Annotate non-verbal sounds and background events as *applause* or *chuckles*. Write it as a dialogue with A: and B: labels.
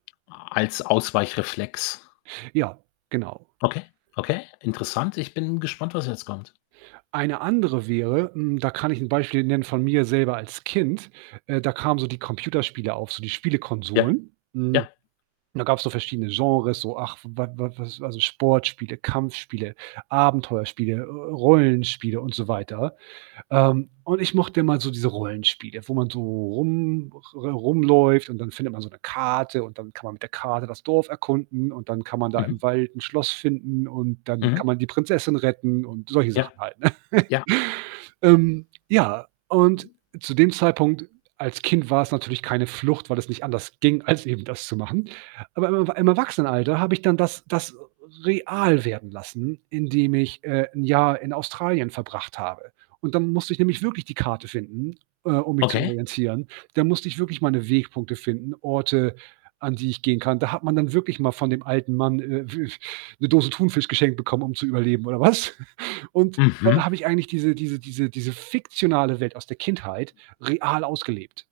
A: A als Ausweichreflex.
B: Ja, genau.
A: Okay, okay, interessant. Ich bin gespannt, was jetzt kommt.
B: Eine andere wäre, hm, da kann ich 'n Beispiel nennen von mir selber als Kind, äh, da kamen so die Computerspiele auf, so die
A: Ja,
B: Spielekonsolen. Hm,
A: ja.
B: da gab's so verschiedene Genres, so, ach, w wa wa was also, Sportspiele, Kampfspiele, Abenteuerspiele, äh, äh, Rollenspiele und so weiter. Ähm, und ich mochte immer so diese Rollenspiele, wo man so rum re rumläuft und dann findet man so 'ne Karte und dann kann man mit der Karte das Dorf erkunden und dann kann man da im
A: Mhm.
B: Wald 'n Schloss finden und dann kann
A: Mhm.
B: man die Prinzessin retten und solche
A: Ja.
B: Sachen halt, ne?
A: Ja.
B: *chuckles* Ähm, ja, und zu dem Zeitpunkt als Kind war es natürlich keine Flucht, weil es nicht anders ging, als eben das zu machen. Aber im Erw im Erwachsenenalter habe ich dann das das r real werden lassen, indem ich, äh, 'n Jahr in Australien verbracht habe und dann musste ich nämlich wirklich die Karte finden, äh, um mich zu
A: Okay.
B: orientieren. Da musste ich wirklich meine Wegpunkte finden, Orte, an die ich gehen kann. Da hat man dann wirklich mal von dem alten Mann, äh, w 'ne Dose Thunfisch geschenkt bekommen, um zu überleben oder was? *chuckles* Und da
A: Mhm.
B: habe ich eigentlich diese diese diese diese fiktionale Welt aus der Kindheit real ausgelebt.